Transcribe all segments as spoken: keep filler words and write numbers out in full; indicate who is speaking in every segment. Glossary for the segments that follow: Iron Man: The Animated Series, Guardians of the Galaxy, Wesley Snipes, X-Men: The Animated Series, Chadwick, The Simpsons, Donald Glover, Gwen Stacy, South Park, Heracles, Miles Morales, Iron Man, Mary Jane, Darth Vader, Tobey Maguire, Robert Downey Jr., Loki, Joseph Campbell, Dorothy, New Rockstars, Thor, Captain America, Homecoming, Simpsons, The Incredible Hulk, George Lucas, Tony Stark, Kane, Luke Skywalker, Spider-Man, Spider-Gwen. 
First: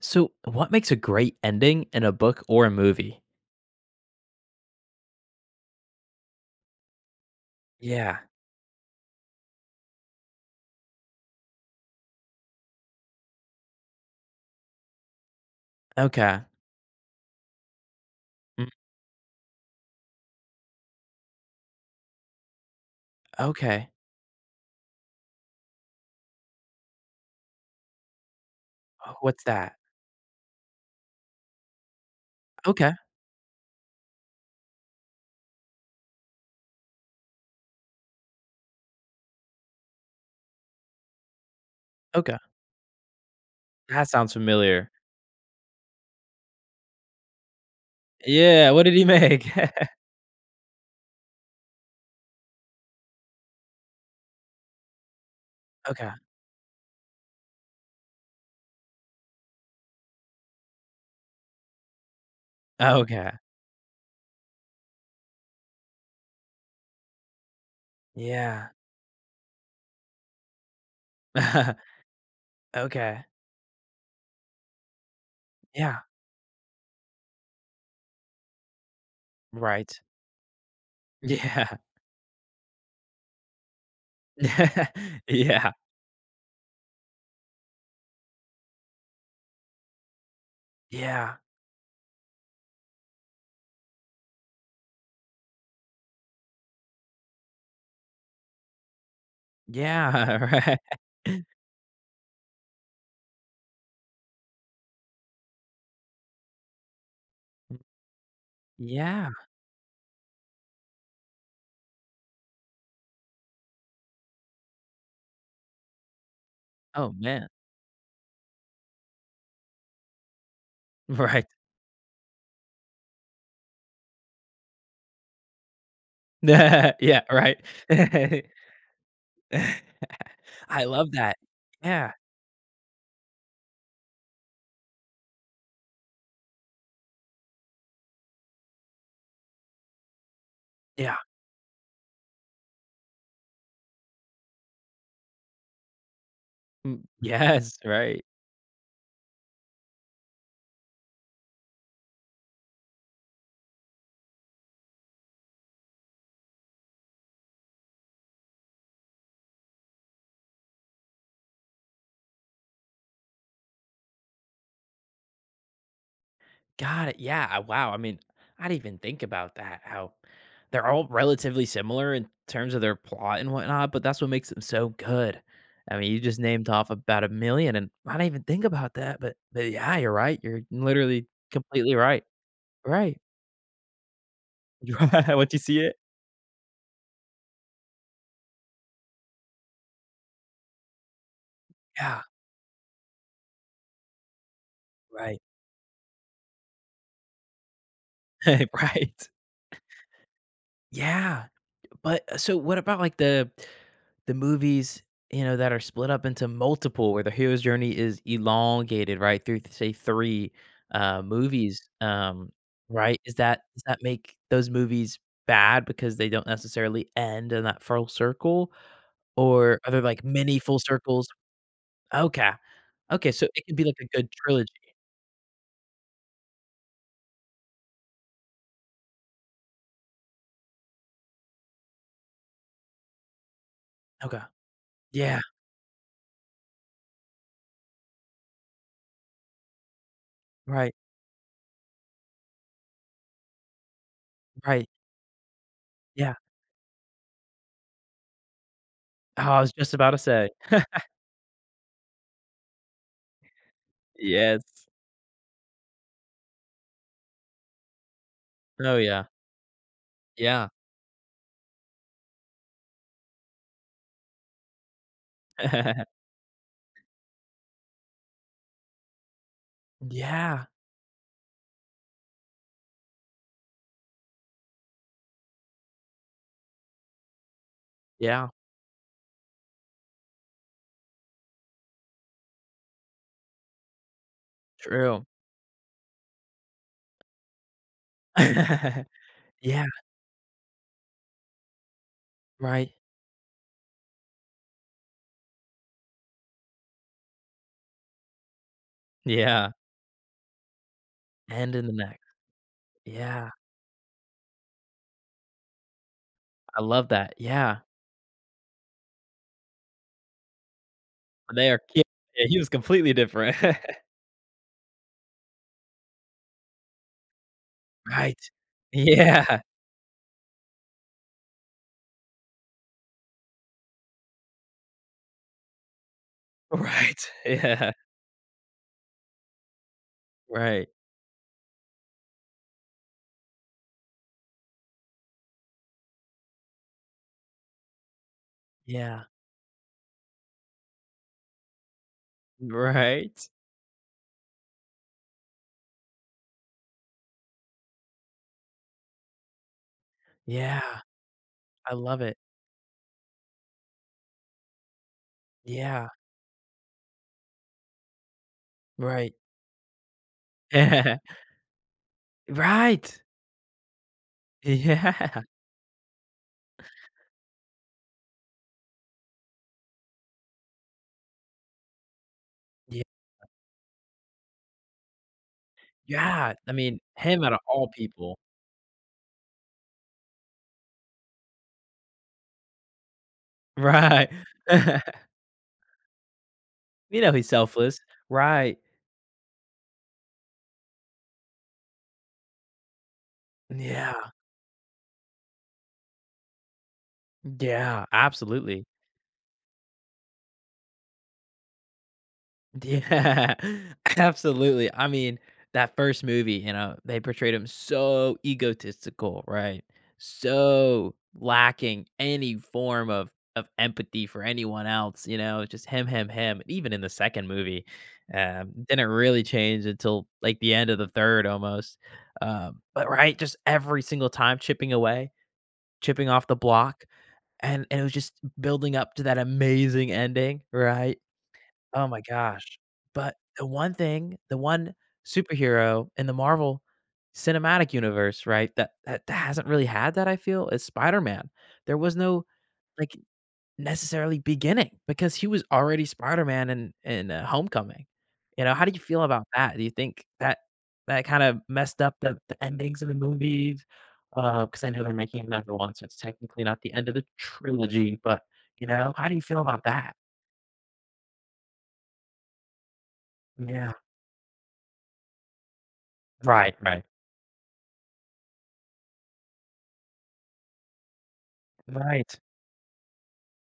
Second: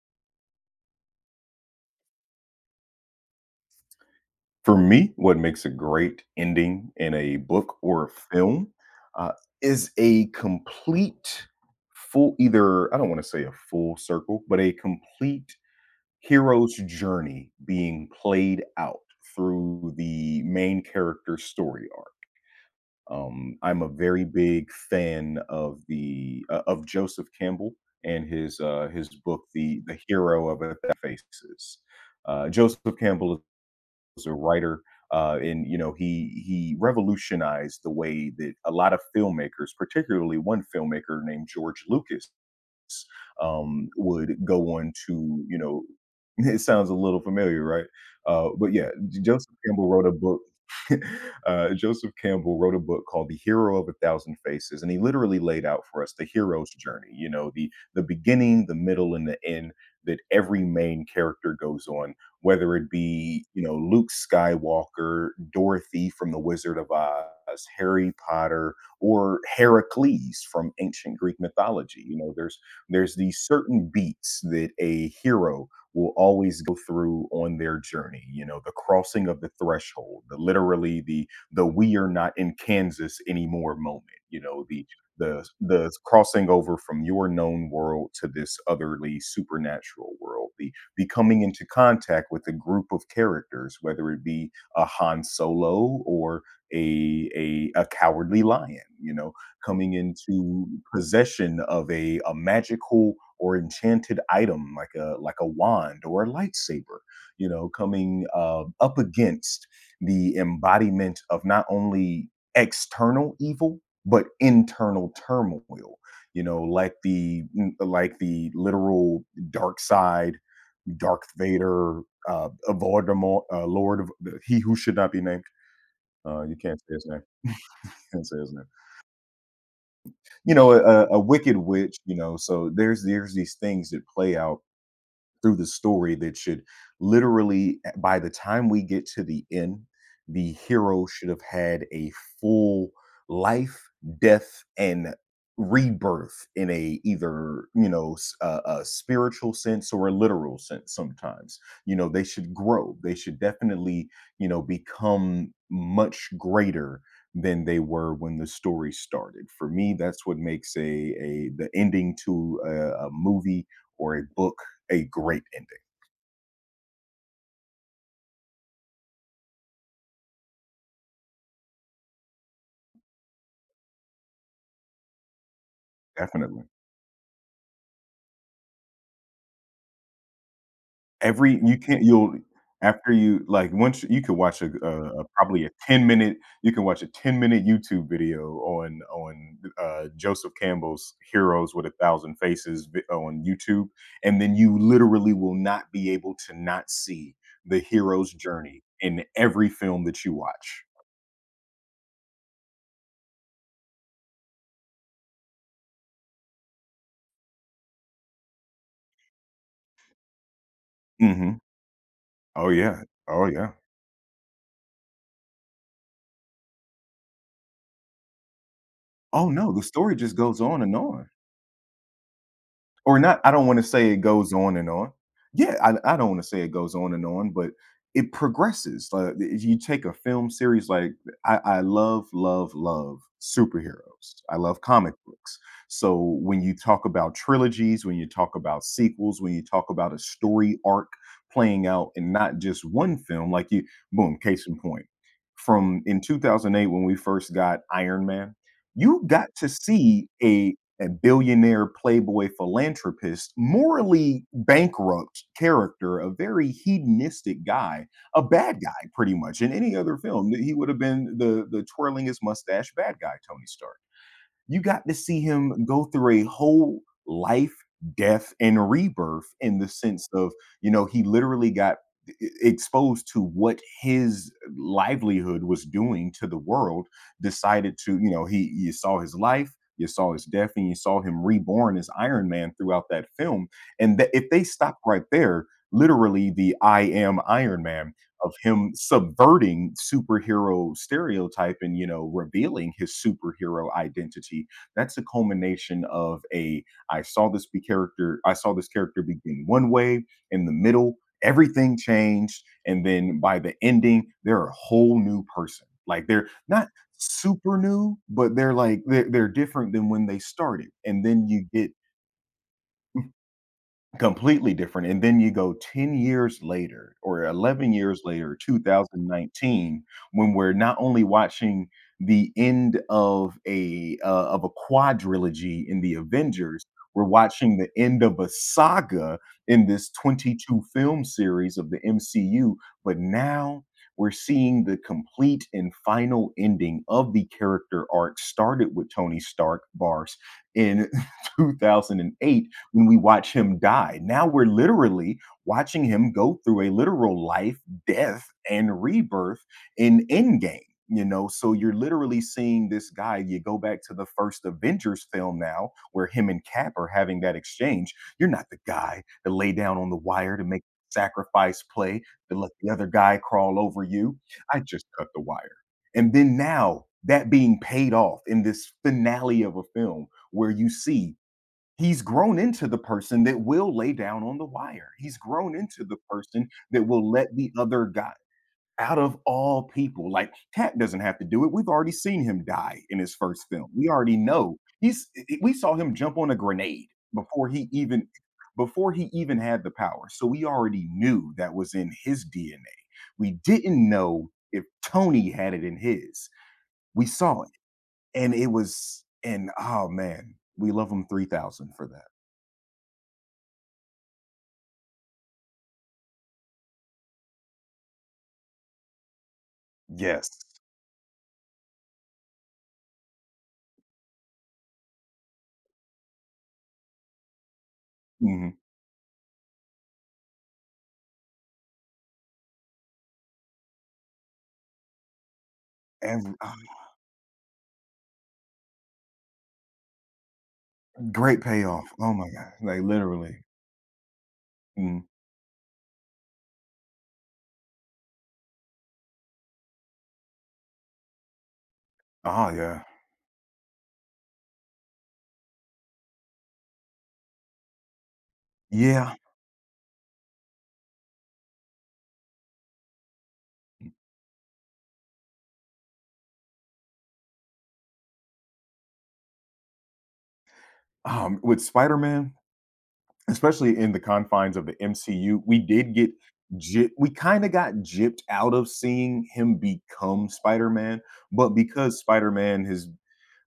Speaker 1: So, what makes a great ending in a book or a movie?
Speaker 2: For me, what makes a great ending in a book or a
Speaker 1: Yeah.
Speaker 2: film uh, is a complete full, either, I don't want to say a full circle, but a complete
Speaker 1: Okay.
Speaker 2: hero's journey being played
Speaker 1: Mm,
Speaker 2: out through the main character's story arc. Um, I'm
Speaker 1: okay.
Speaker 2: a very big fan of the uh, of Joseph Campbell and his uh, his
Speaker 1: Oh, what's
Speaker 2: book,
Speaker 1: that?
Speaker 2: the the hero of a that faces. Uh, Joseph
Speaker 1: Okay.
Speaker 2: Campbell was a writer, uh, and you know he he revolutionized the way that a lot of filmmakers, particularly one filmmaker named George Lucas,
Speaker 1: Okay.
Speaker 2: um,
Speaker 1: That sounds
Speaker 2: would go
Speaker 1: familiar.
Speaker 2: on to, you know, it sounds a little familiar, right? Uh,
Speaker 1: Yeah.
Speaker 2: but
Speaker 1: What
Speaker 2: yeah,
Speaker 1: did he
Speaker 2: J-
Speaker 1: make?
Speaker 2: Joseph Campbell wrote a book. uh, Joseph Campbell wrote a book called "The Hero of a Thousand Faces," and he literally laid out for
Speaker 1: Okay.
Speaker 2: us the hero's journey. You know, the the beginning, the middle, and the end that every main character goes on, whether it
Speaker 1: Okay.
Speaker 2: be you know Luke Skywalker, Dorothy from The Wizard of Oz, Harry
Speaker 1: Yeah.
Speaker 2: Potter, or Heracles from ancient Greek mythology. You know, there's there's
Speaker 1: Okay.
Speaker 2: these certain beats that a hero
Speaker 1: Yeah.
Speaker 2: will always go through on their journey. You know, the crossing of the
Speaker 1: Right.
Speaker 2: threshold, the literally the the
Speaker 1: Yeah.
Speaker 2: we are not in Kansas anymore moment. You know, the the
Speaker 1: Yeah.
Speaker 2: the crossing over from your known world to this otherly supernatural world, the the
Speaker 1: Yeah.
Speaker 2: coming into contact with a group of characters, whether it be a Han Solo or a a, a cowardly lion. You know, coming into
Speaker 1: Yeah. Right.
Speaker 2: possession of a a magical or enchanted item, like a like a wand or a lightsaber, you know, coming, uh, up
Speaker 1: Yeah.
Speaker 2: against the embodiment of not only external evil, but internal turmoil, you know, like
Speaker 1: Oh
Speaker 2: the
Speaker 1: man.
Speaker 2: mm, like the literal dark side, Darth
Speaker 1: Right.
Speaker 2: Vader, uh, Voldemort, uh, Lord of, he who should not be named. Uh, you can't say his
Speaker 1: Yeah.
Speaker 2: name.
Speaker 1: Right.
Speaker 2: Can't say his name. You know,
Speaker 1: I
Speaker 2: a,
Speaker 1: love
Speaker 2: a
Speaker 1: that.
Speaker 2: wicked witch,
Speaker 1: Yeah.
Speaker 2: you know. So there's there's these things that play out through the story that should literally uh, by the time we get to the end, the hero
Speaker 1: Yeah.
Speaker 2: should have had a full life, death, and rebirth in
Speaker 1: Mm,
Speaker 2: a either
Speaker 1: yes,
Speaker 2: you know
Speaker 1: right.
Speaker 2: s- a, a spiritual sense or a literal sense sometimes. You know, they should grow, they should definitely you know become much greater than they were when the story started. For me, that's what makes a a the ending to a, a movie or a book a great ending,
Speaker 1: Got it, yeah, I wow, I mean, I didn't even think about that, how they're all relatively similar in terms of their plot and whatnot, but that's what makes them so good. I mean, you just
Speaker 2: definitely.
Speaker 1: named off about a million, and I didn't even think about that, but but yeah, you're right, you're literally
Speaker 2: Every You
Speaker 1: completely
Speaker 2: can't,
Speaker 1: right.
Speaker 2: you'll, after
Speaker 1: Right.
Speaker 2: you like, once you could watch a a a
Speaker 1: Once you
Speaker 2: probably a
Speaker 1: see it?
Speaker 2: ten-minute, you can watch a ten-minute YouTube video on on, uh, Joseph Campbell's Heroes with a
Speaker 1: Yeah,
Speaker 2: Thousand Faces vi on YouTube, and then you literally
Speaker 1: right.
Speaker 2: will not be able to not see the hero's journey in
Speaker 1: Right.
Speaker 2: every film that you watch.
Speaker 1: Yeah. But uh, so what about like the the movies, you know, that are split up into multiple where the hero's journey is elongated, right? Through say three uh
Speaker 2: Mhm.
Speaker 1: movies. Um
Speaker 2: Oh, yeah.
Speaker 1: right? Is
Speaker 2: Oh,
Speaker 1: that
Speaker 2: yeah.
Speaker 1: does that make those movies bad because they don't necessarily end in that full circle,
Speaker 2: Oh, no,
Speaker 1: or
Speaker 2: the
Speaker 1: are there
Speaker 2: story
Speaker 1: like
Speaker 2: just
Speaker 1: many
Speaker 2: goes
Speaker 1: full
Speaker 2: on and
Speaker 1: circles?
Speaker 2: on.
Speaker 1: Okay.
Speaker 2: Or
Speaker 1: Okay,
Speaker 2: not,
Speaker 1: so
Speaker 2: I
Speaker 1: it
Speaker 2: don't
Speaker 1: could be
Speaker 2: wanna
Speaker 1: like
Speaker 2: say
Speaker 1: a
Speaker 2: it
Speaker 1: good
Speaker 2: goes
Speaker 1: trilogy.
Speaker 2: on and on. Yeah, I I don't wanna say it goes on and on, but it progresses. Like, if you take a film series like, I I love, love, love superheroes.
Speaker 1: Okay.
Speaker 2: I love comic
Speaker 1: Yeah.
Speaker 2: books. So, when you talk about trilogies, when you talk about sequels, when you talk about a story
Speaker 1: Right.
Speaker 2: arc playing out in not just one film, like you boom, case in
Speaker 1: Right.
Speaker 2: point. From in
Speaker 1: Yeah.
Speaker 2: two thousand eight when we first got Iron Man, you
Speaker 1: Oh,
Speaker 2: got
Speaker 1: I
Speaker 2: to
Speaker 1: was just about to
Speaker 2: see
Speaker 1: say.
Speaker 2: a a billionaire playboy philanthropist, morally
Speaker 1: Yes.
Speaker 2: bankrupt character, a very hedonistic guy, a bad
Speaker 1: Oh
Speaker 2: guy
Speaker 1: yeah.
Speaker 2: pretty much. In any other film,
Speaker 1: Yeah.
Speaker 2: he would have been the the twirling his mustache bad guy, Tony Stark. You got to see him go through a whole life, death, and rebirth in the sense of,
Speaker 1: Yeah.
Speaker 2: you know, he literally got e- e- exposed to what his livelihood was doing to the world, decided to, you know,
Speaker 1: Yeah.
Speaker 2: he you saw his life. You saw his death, and you saw him reborn as Iron Man throughout that film. And that if they stopped
Speaker 1: True.
Speaker 2: right there, literally the I am Iron Man of him
Speaker 1: Yeah,
Speaker 2: subverting superhero stereotype and you know
Speaker 1: right.
Speaker 2: revealing his superhero identity, that's a culmination of a, I saw this be character I saw this character begin
Speaker 1: Yeah,
Speaker 2: one way, in the middle
Speaker 1: and in the
Speaker 2: everything
Speaker 1: neck.
Speaker 2: changed, and then
Speaker 1: Yeah,
Speaker 2: by the ending they're a whole new person. Like they're
Speaker 1: I
Speaker 2: not
Speaker 1: love that,
Speaker 2: super
Speaker 1: yeah.
Speaker 2: new, but they're like they're, they're different than when they started. And then you
Speaker 1: They are
Speaker 2: get
Speaker 1: ki Yeah, he was completely different.
Speaker 2: completely different, and then you go ten years later or eleven years
Speaker 1: Right.
Speaker 2: later,
Speaker 1: Yeah,
Speaker 2: two thousand nineteen, when we're not only watching the end of a, uh, of a quadrilogy in the Avengers,
Speaker 1: right.
Speaker 2: we're watching the
Speaker 1: Yeah,
Speaker 2: end of a saga in this twenty-two
Speaker 1: right.
Speaker 2: film series of the M C U, but now we're seeing the complete and final ending of the character arc started with
Speaker 1: Yeah,
Speaker 2: Tony Stark, Bars, in two thousand eight when we
Speaker 1: right.
Speaker 2: watch him die. Now we're literally watching him go through a literal life, death, and rebirth in Endgame.
Speaker 1: Yeah,
Speaker 2: You know, so
Speaker 1: I
Speaker 2: you're
Speaker 1: love it.
Speaker 2: literally seeing this guy. You go back to the first Avengers film now,
Speaker 1: Yeah,
Speaker 2: where him and Cap are having that exchange. You're not the guy
Speaker 1: right.
Speaker 2: to lay down on the wire to make sacrifice play to let the other
Speaker 1: Right.
Speaker 2: guy crawl over you. I just cut the
Speaker 1: Yeah.
Speaker 2: wire. And then now that being paid off in this finale of a film where you see, he's grown into the
Speaker 1: Yeah.
Speaker 2: person that will lay down on the wire. He's grown into the
Speaker 1: Yeah,
Speaker 2: person
Speaker 1: I mean,
Speaker 2: that will
Speaker 1: him out
Speaker 2: let
Speaker 1: of
Speaker 2: the
Speaker 1: all
Speaker 2: other guy,
Speaker 1: people.
Speaker 2: out of all people. Like Cat doesn't have to do it. We've already seen him die in his first film. We
Speaker 1: Right.
Speaker 2: already know. He's eh, eh, we saw him jump on a grenade
Speaker 1: You know he's
Speaker 2: before he
Speaker 1: selfless.
Speaker 2: even
Speaker 1: Right.
Speaker 2: before he even had the power. So we already knew that was in his D N A. We didn't
Speaker 1: Yeah,
Speaker 2: know if Tony had it in his. We saw it,
Speaker 1: yeah,
Speaker 2: and it
Speaker 1: absolutely.
Speaker 2: was, and oh man, we love him three thousand for that.
Speaker 1: Yeah, absolutely. I mean, that first movie, you know, they portrayed him so egotistical, right?
Speaker 2: Yes.
Speaker 1: So lacking any form of of empathy for anyone else, you know, just him, him, him. Even in the second movie, um,
Speaker 2: Mhm.
Speaker 1: didn't really change until like the end of the third almost. Um, but right, just every single time chipping away, chipping off
Speaker 2: Every
Speaker 1: the
Speaker 2: ah,
Speaker 1: block, and, and it was just building up to that amazing ending, right?
Speaker 2: great payoff.
Speaker 1: Oh my
Speaker 2: Oh my god,
Speaker 1: gosh.
Speaker 2: like
Speaker 1: But
Speaker 2: literally.
Speaker 1: the one thing, the one
Speaker 2: Mm.
Speaker 1: superhero in the Marvel Cinematic Universe, right, that that that hasn't really had that, I feel, is Spider-Man. There was no,
Speaker 2: Oh, yeah.
Speaker 1: like, necessarily beginning because he was already Spider-Man in in, uh, Homecoming. You know, how do you feel
Speaker 2: Yeah.
Speaker 1: about that? Do you think that that kind of messed up the the endings of the movies? Because I know they're making another one, so it's technically not the end of the trilogy, but, you know, how do you feel about that?
Speaker 2: Um, with Spider-Man,
Speaker 1: Yeah.
Speaker 2: especially in the confines of the M C U, we did get
Speaker 1: Right, right.
Speaker 2: jip we kinda got gypped out of seeing him become Spider-Man, but because
Speaker 1: Right.
Speaker 2: Spider-Man has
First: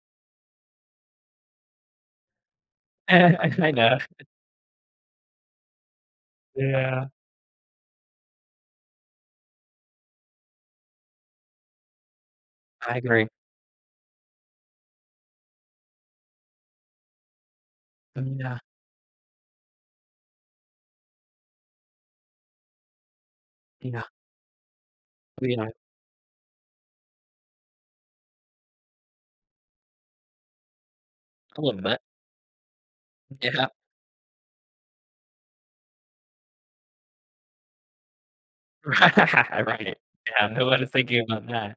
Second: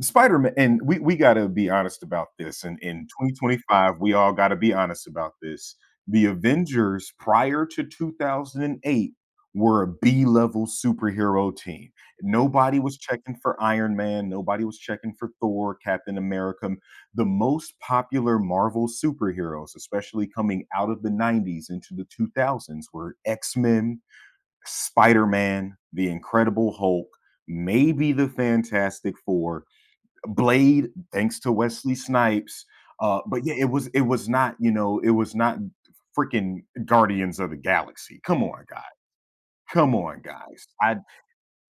Speaker 2: Spider Man, and we we gotta be honest about this. And in
Speaker 1: I know.
Speaker 2: twenty twenty-five, we all gotta be honest about this. The
Speaker 1: Yeah,
Speaker 2: Avengers prior to two thousand eight were a B level superhero team. Nobody
Speaker 1: I
Speaker 2: was
Speaker 1: agree.
Speaker 2: checking for Iron Man. Nobody was checking for Thor, Captain America. The most popular
Speaker 1: Yeah,
Speaker 2: Marvel superheroes, especially coming out of the nineties into the two thousands, were X Men,
Speaker 1: yeah,
Speaker 2: Spider
Speaker 1: yeah,
Speaker 2: Man, The Incredible Hulk, maybe the Fantastic Four, Blade, thanks to
Speaker 1: I'll
Speaker 2: Wesley
Speaker 1: admit.
Speaker 2: Snipes. Uh, but yeah,
Speaker 1: Yeah.
Speaker 2: it was it was not, you know, it was not freaking Guardians of the Galaxy. Come on, guys.
Speaker 1: Right.
Speaker 2: Come
Speaker 1: Right.
Speaker 2: on,
Speaker 1: Yeah, no
Speaker 2: guys.
Speaker 1: one is
Speaker 2: I
Speaker 1: thinking about that.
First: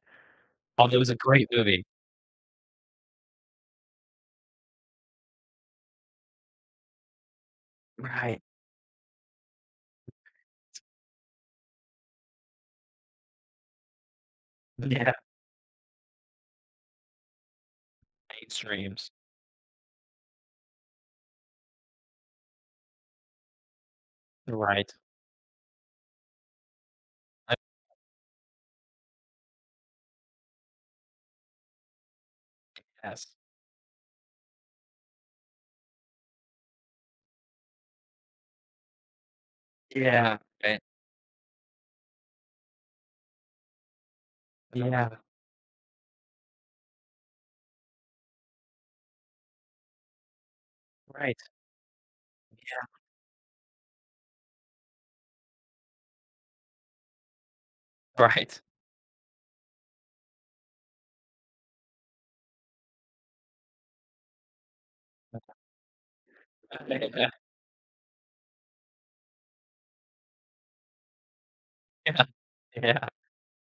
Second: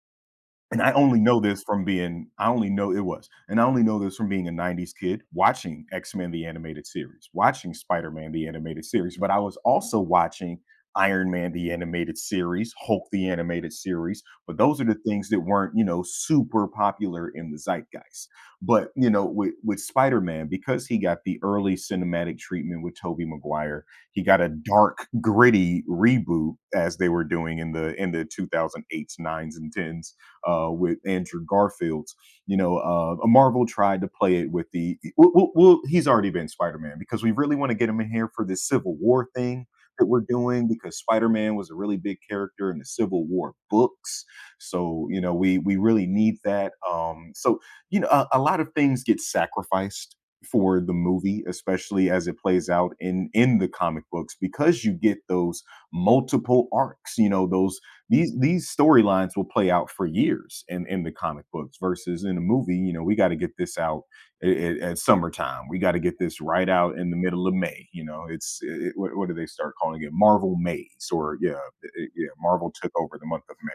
Speaker 2: and I
Speaker 1: Although it was a
Speaker 2: only know
Speaker 1: great
Speaker 2: this from
Speaker 1: movie.
Speaker 2: being I only know it was. And I only know this from being a nineties kid watching X-Men: The Animated Series, watching Spider-Man:
Speaker 1: Right.
Speaker 2: The Animated Series, but I was also watching Iron Man: The Animated Series, Hulk: The Animated Series, but those are the
Speaker 1: Yeah,
Speaker 2: things that weren't, you know, super popular in the zeitgeist. But, you
Speaker 1: mainstreams.
Speaker 2: know, with with Spider-Man, because he got the early cinematic treatment with Tobey Maguire, he got a
Speaker 1: Right.
Speaker 2: dark, gritty reboot as they were
Speaker 1: I
Speaker 2: doing in the in the two thousand eights, nines, and tens uh, with Andrew Garfield's. You know, uh,
Speaker 1: guess.
Speaker 2: Marvel tried to play it with the well, well, well he's already been Spider Man because we really want to get him in here for this Civil War thing that we're
Speaker 1: Yeah,
Speaker 2: doing
Speaker 1: right.
Speaker 2: because Spider Man was a really big character in the Civil War books. So
Speaker 1: Yeah,
Speaker 2: you know, we we really need that. Um, so you know, a, a lot of things get sacrificed for the
Speaker 1: right,
Speaker 2: movie, especially as it plays out in in the comic books, because you get those multiple arcs, you know, those these
Speaker 1: right.
Speaker 2: these storylines will play out for years in in the comic books versus in a movie. You know, we got to get this out at, at summertime, we got to get this right out in the
Speaker 1: Yeah,
Speaker 2: middle of May. You know, it's it, what, what do they start calling it, Marvel Maze or yeah it-
Speaker 1: yeah,
Speaker 2: yeah Marvel took
Speaker 1: yeah,
Speaker 2: over the month of May.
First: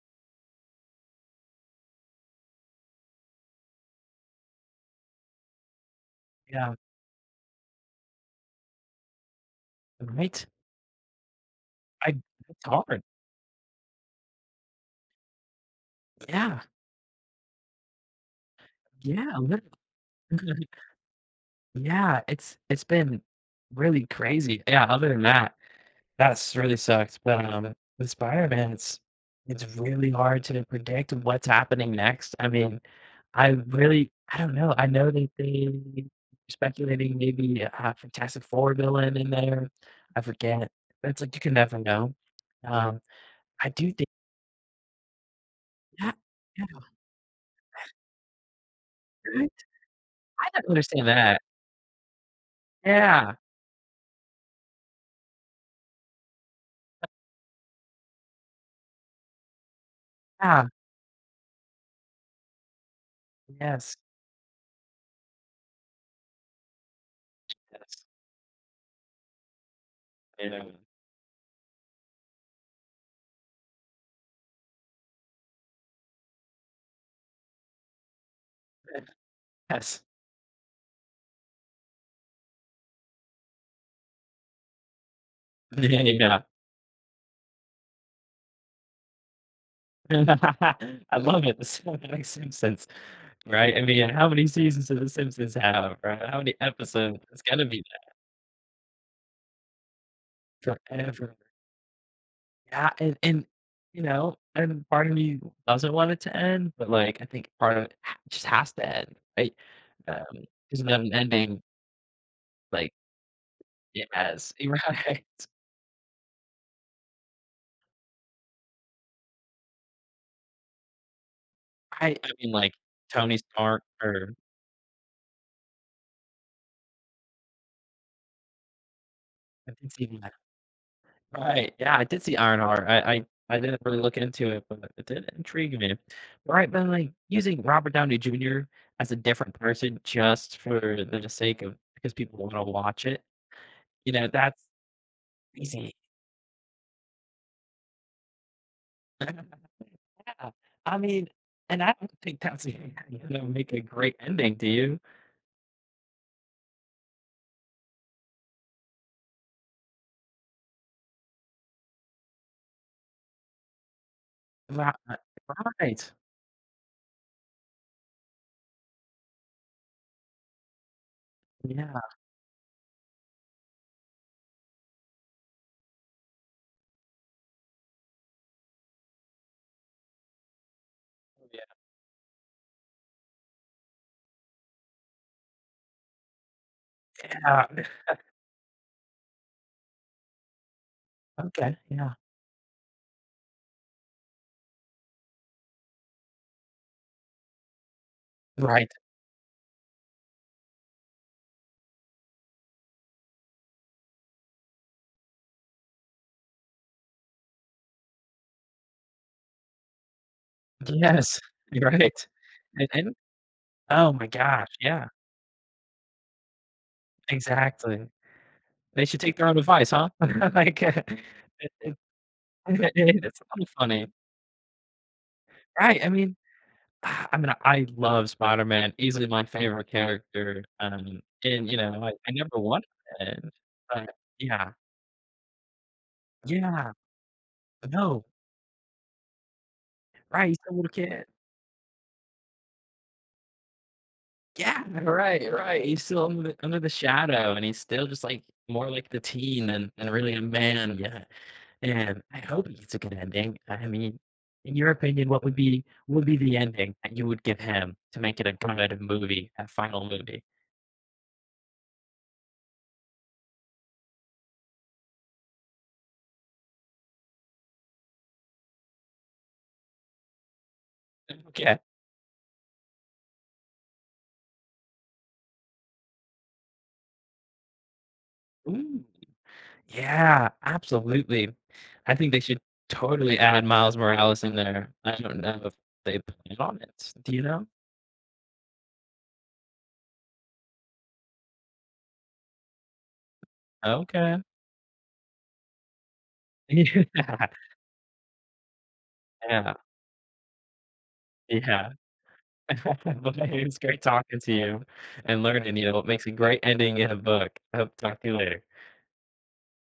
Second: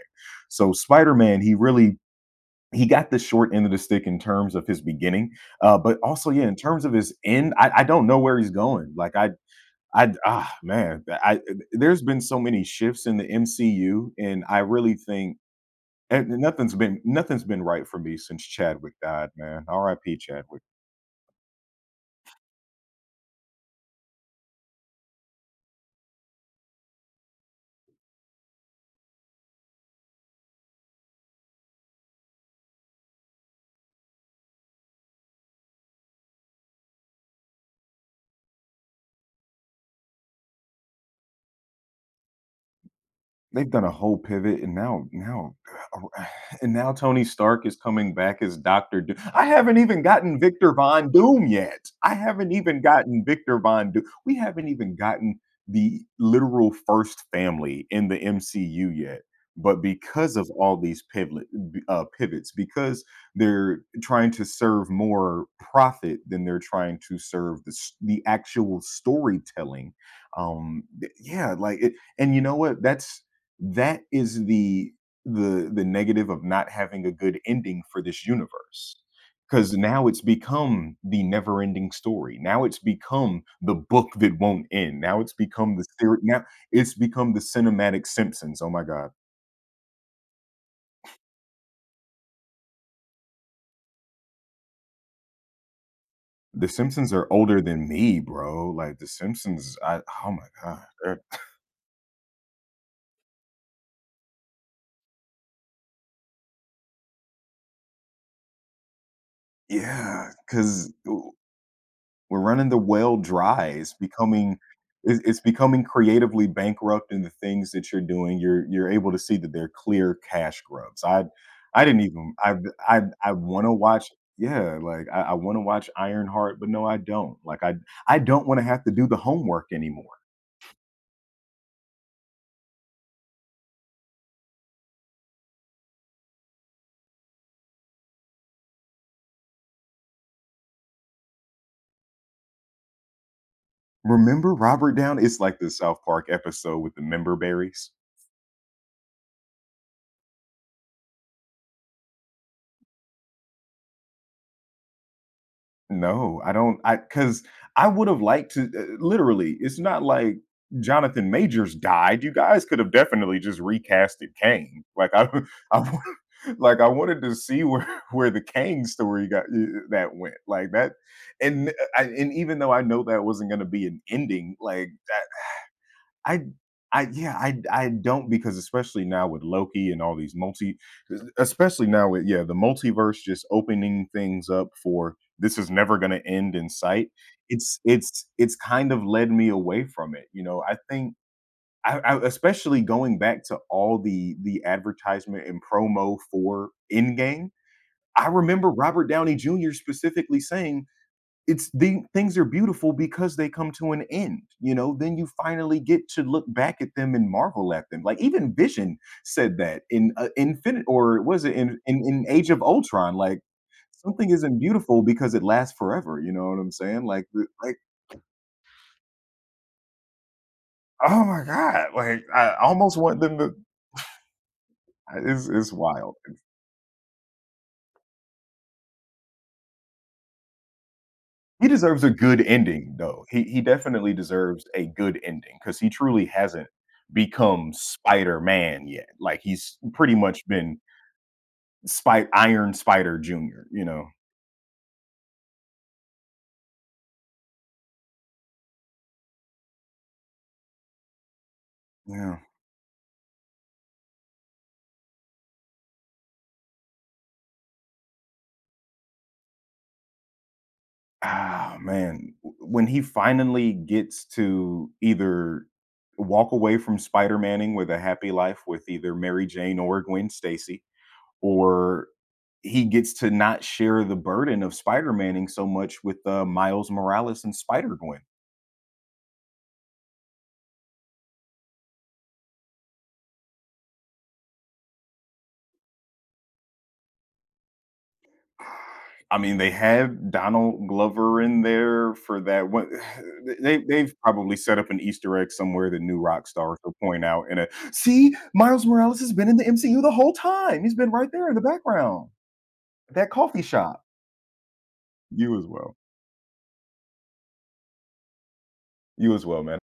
Speaker 2: So Spider-Man, he really he got the short end of the stick in terms of his beginning, uh but also yeah in
Speaker 1: yeah,
Speaker 2: terms of his end. i, I don't know where he's going. Like i I
Speaker 1: right?
Speaker 2: ah man, I there's
Speaker 1: I
Speaker 2: been so
Speaker 1: It's
Speaker 2: many
Speaker 1: hard.
Speaker 2: shifts in the M C U, and I really think and
Speaker 1: Yeah,
Speaker 2: nothing's been nothing's been right for me since Chadwick died,
Speaker 1: yeah, lit
Speaker 2: man. R I P. Chadwick.
Speaker 1: Yeah, it's it's been really crazy. Yeah, other than that that's really sucks, but, um, with Spider-Man, it's it's really hard to predict what's happening next. I mean, I really I don't know. I know that they were speculating maybe a Fantastic Four villain in there. I forget, but it's like you can never know. Um, I
Speaker 2: They've done
Speaker 1: do
Speaker 2: a
Speaker 1: think
Speaker 2: whole pivot, and now now
Speaker 1: that yeah,
Speaker 2: and now Tony Stark is coming back as Doctor Doom. I
Speaker 1: right?
Speaker 2: haven't even gotten
Speaker 1: I don't
Speaker 2: Victor
Speaker 1: understand
Speaker 2: Von
Speaker 1: that.
Speaker 2: Doom yet. I haven't even gotten
Speaker 1: Yeah,
Speaker 2: Victor Von Doom. We haven't even gotten the literal first family in the M C U yet. But because of
Speaker 1: yeah,
Speaker 2: all these pivot uh, pivots, because they're
Speaker 1: yes,
Speaker 2: trying to serve more profit than they're trying to serve the s-
Speaker 1: yes,
Speaker 2: the actual storytelling.
Speaker 1: yeah,
Speaker 2: Um, th- yeah, like it, and You know what? That's that is the the the negative of not having a good ending for this universe. Because
Speaker 1: yes,
Speaker 2: now it's become the never ending story. Now it's become the book that won't end. Now it's become the theory.
Speaker 1: yeah.
Speaker 2: Now it's become the cinematic Simpsons. Oh my God.
Speaker 1: I love it. The so Simpsons, right? I mean, how many seasons do The Simpsons have, right? How many
Speaker 2: The Simpsons
Speaker 1: episodes?
Speaker 2: are
Speaker 1: It's
Speaker 2: older
Speaker 1: gonna be
Speaker 2: than me, bro. Like the Simpsons, I oh my
Speaker 1: that
Speaker 2: God. they're-
Speaker 1: forever. Yeah, and and you know, and part of me doesn't want it to end, but like I think part of it ha- just has to end, right? Um,
Speaker 2: Yeah.
Speaker 1: because
Speaker 2: Cause
Speaker 1: without an ending,
Speaker 2: we're running the
Speaker 1: like
Speaker 2: well dry. It's
Speaker 1: it has,
Speaker 2: becoming it's
Speaker 1: right?
Speaker 2: it's becoming creatively bankrupt in the things that you're doing. You're you're able to see that they're clear cash grubs. I I didn't
Speaker 1: I, I
Speaker 2: even
Speaker 1: mean,
Speaker 2: I
Speaker 1: like
Speaker 2: I I
Speaker 1: Tony
Speaker 2: wanna
Speaker 1: Stark,
Speaker 2: watch
Speaker 1: or
Speaker 2: yeah, like, I I wanna watch Ironheart, but no, I don't. Like, I I don't wanna have to do the homework
Speaker 1: I think it's
Speaker 2: anymore.
Speaker 1: even right. Yeah, I did see Iron Heart. I I I didn't really look into it, but it did intrigue me. Right, but, like, using Robert Downey Junior as a different person just for the sake of because people wanna watch it, you know,
Speaker 2: Remember
Speaker 1: that's
Speaker 2: Robert Down? It's like the
Speaker 1: easy.
Speaker 2: South Park episode with the member berries.
Speaker 1: Yeah. I mean, and I don't think that's gonna make a great ending, do you?
Speaker 2: No, I do not I because I 'cause I would've liked to uh, literally, it's not like Jonathan Majors died, you guys could have definitely just recasted
Speaker 1: Ri
Speaker 2: Kane. Like, I
Speaker 1: uh,
Speaker 2: I
Speaker 1: Right.
Speaker 2: wanted, like, I wanted to see where where the Kane story got eh, that went, like, that and, uh,
Speaker 1: Yeah.
Speaker 2: I and even though I know that wasn't gonna be an ending, like, I I I yeah, I I don't because especially now with Loki and all these multi especially now with, yeah, the multiverse just opening things up, for this is never going to end in sight.
Speaker 1: Yeah.
Speaker 2: It's it's it's kind of led me away from it. You know, I think
Speaker 1: Okay,
Speaker 2: I,
Speaker 1: yeah.
Speaker 2: I especially going back to all the the advertisement and promo for Endgame, I remember
Speaker 1: Right.
Speaker 2: Robert Downey Junior specifically saying it's the things are beautiful because they come to an end. You know, then you finally get to look back at them and marvel at them. Like even Vision said that in uh, Infinite, or
Speaker 1: Yes.
Speaker 2: was it in, in
Speaker 1: Right.
Speaker 2: in Age of
Speaker 1: And
Speaker 2: Ultron.
Speaker 1: and
Speaker 2: Like
Speaker 1: oh my
Speaker 2: something isn't
Speaker 1: gosh,
Speaker 2: beautiful
Speaker 1: yeah.
Speaker 2: because it lasts forever, you know what I'm saying? Like th- like
Speaker 1: Exactly. They should take their own advice, huh? Like,
Speaker 2: oh my
Speaker 1: it
Speaker 2: god,
Speaker 1: it
Speaker 2: like I almost want
Speaker 1: it-
Speaker 2: them
Speaker 1: it's
Speaker 2: to,
Speaker 1: so funny.
Speaker 2: it's, it's
Speaker 1: Right, I
Speaker 2: wild.
Speaker 1: mean, I mean, I love Spider-Man, easily my favorite character, um,
Speaker 2: He
Speaker 1: and, you know,
Speaker 2: deserves
Speaker 1: I
Speaker 2: a
Speaker 1: I
Speaker 2: good
Speaker 1: never wanted
Speaker 2: ending, though.
Speaker 1: an
Speaker 2: he
Speaker 1: end,
Speaker 2: he definitely
Speaker 1: but
Speaker 2: deserves
Speaker 1: yeah.
Speaker 2: a good ending because he truly hasn't
Speaker 1: Yeah,
Speaker 2: become
Speaker 1: no,
Speaker 2: Spider-Man yet. Like he's pretty much
Speaker 1: right, he's still a
Speaker 2: been
Speaker 1: little kid.
Speaker 2: Spi Iron Spider Junior, you know?
Speaker 1: Yeah, right, right, he's still under the under the shadow, and he's still just, like, more like the teen than than really a man, yeah. And
Speaker 2: Yeah.
Speaker 1: I hope it's a good ending. I mean, in your opinion, what would be what would be the ending that you would give him to make it a good movie, a final movie?
Speaker 2: Ah, man, when he finally gets to either walk away from spider man with a happy life with either Mary Jane or Gwen Stacy,
Speaker 1: Okay.
Speaker 2: or he gets to not share the burden of spider man so much with, uh, Miles Morales and Spider-Gwen.
Speaker 1: Ooh. Yeah, absolutely. I think they should totally add Miles Morales in there. I don't know if they plan on it. Do you know?
Speaker 2: I mean, they have Donald Glover in there for that one. they they've
Speaker 1: Okay.
Speaker 2: probably set up an Easter egg somewhere that new rock stars will point out. And a, "See, Miles Morales has been in
Speaker 1: Yeah.
Speaker 2: the
Speaker 1: Yeah.
Speaker 2: M C U the whole time. He's been right there in the
Speaker 1: Yeah.
Speaker 2: background." That
Speaker 1: But hey,
Speaker 2: coffee
Speaker 1: it's great
Speaker 2: shop.
Speaker 1: talking to you and
Speaker 2: You as
Speaker 1: learning, you know,
Speaker 2: well.
Speaker 1: what makes a great ending in a book. I hope to talk to you later.
Speaker 2: You as well, man.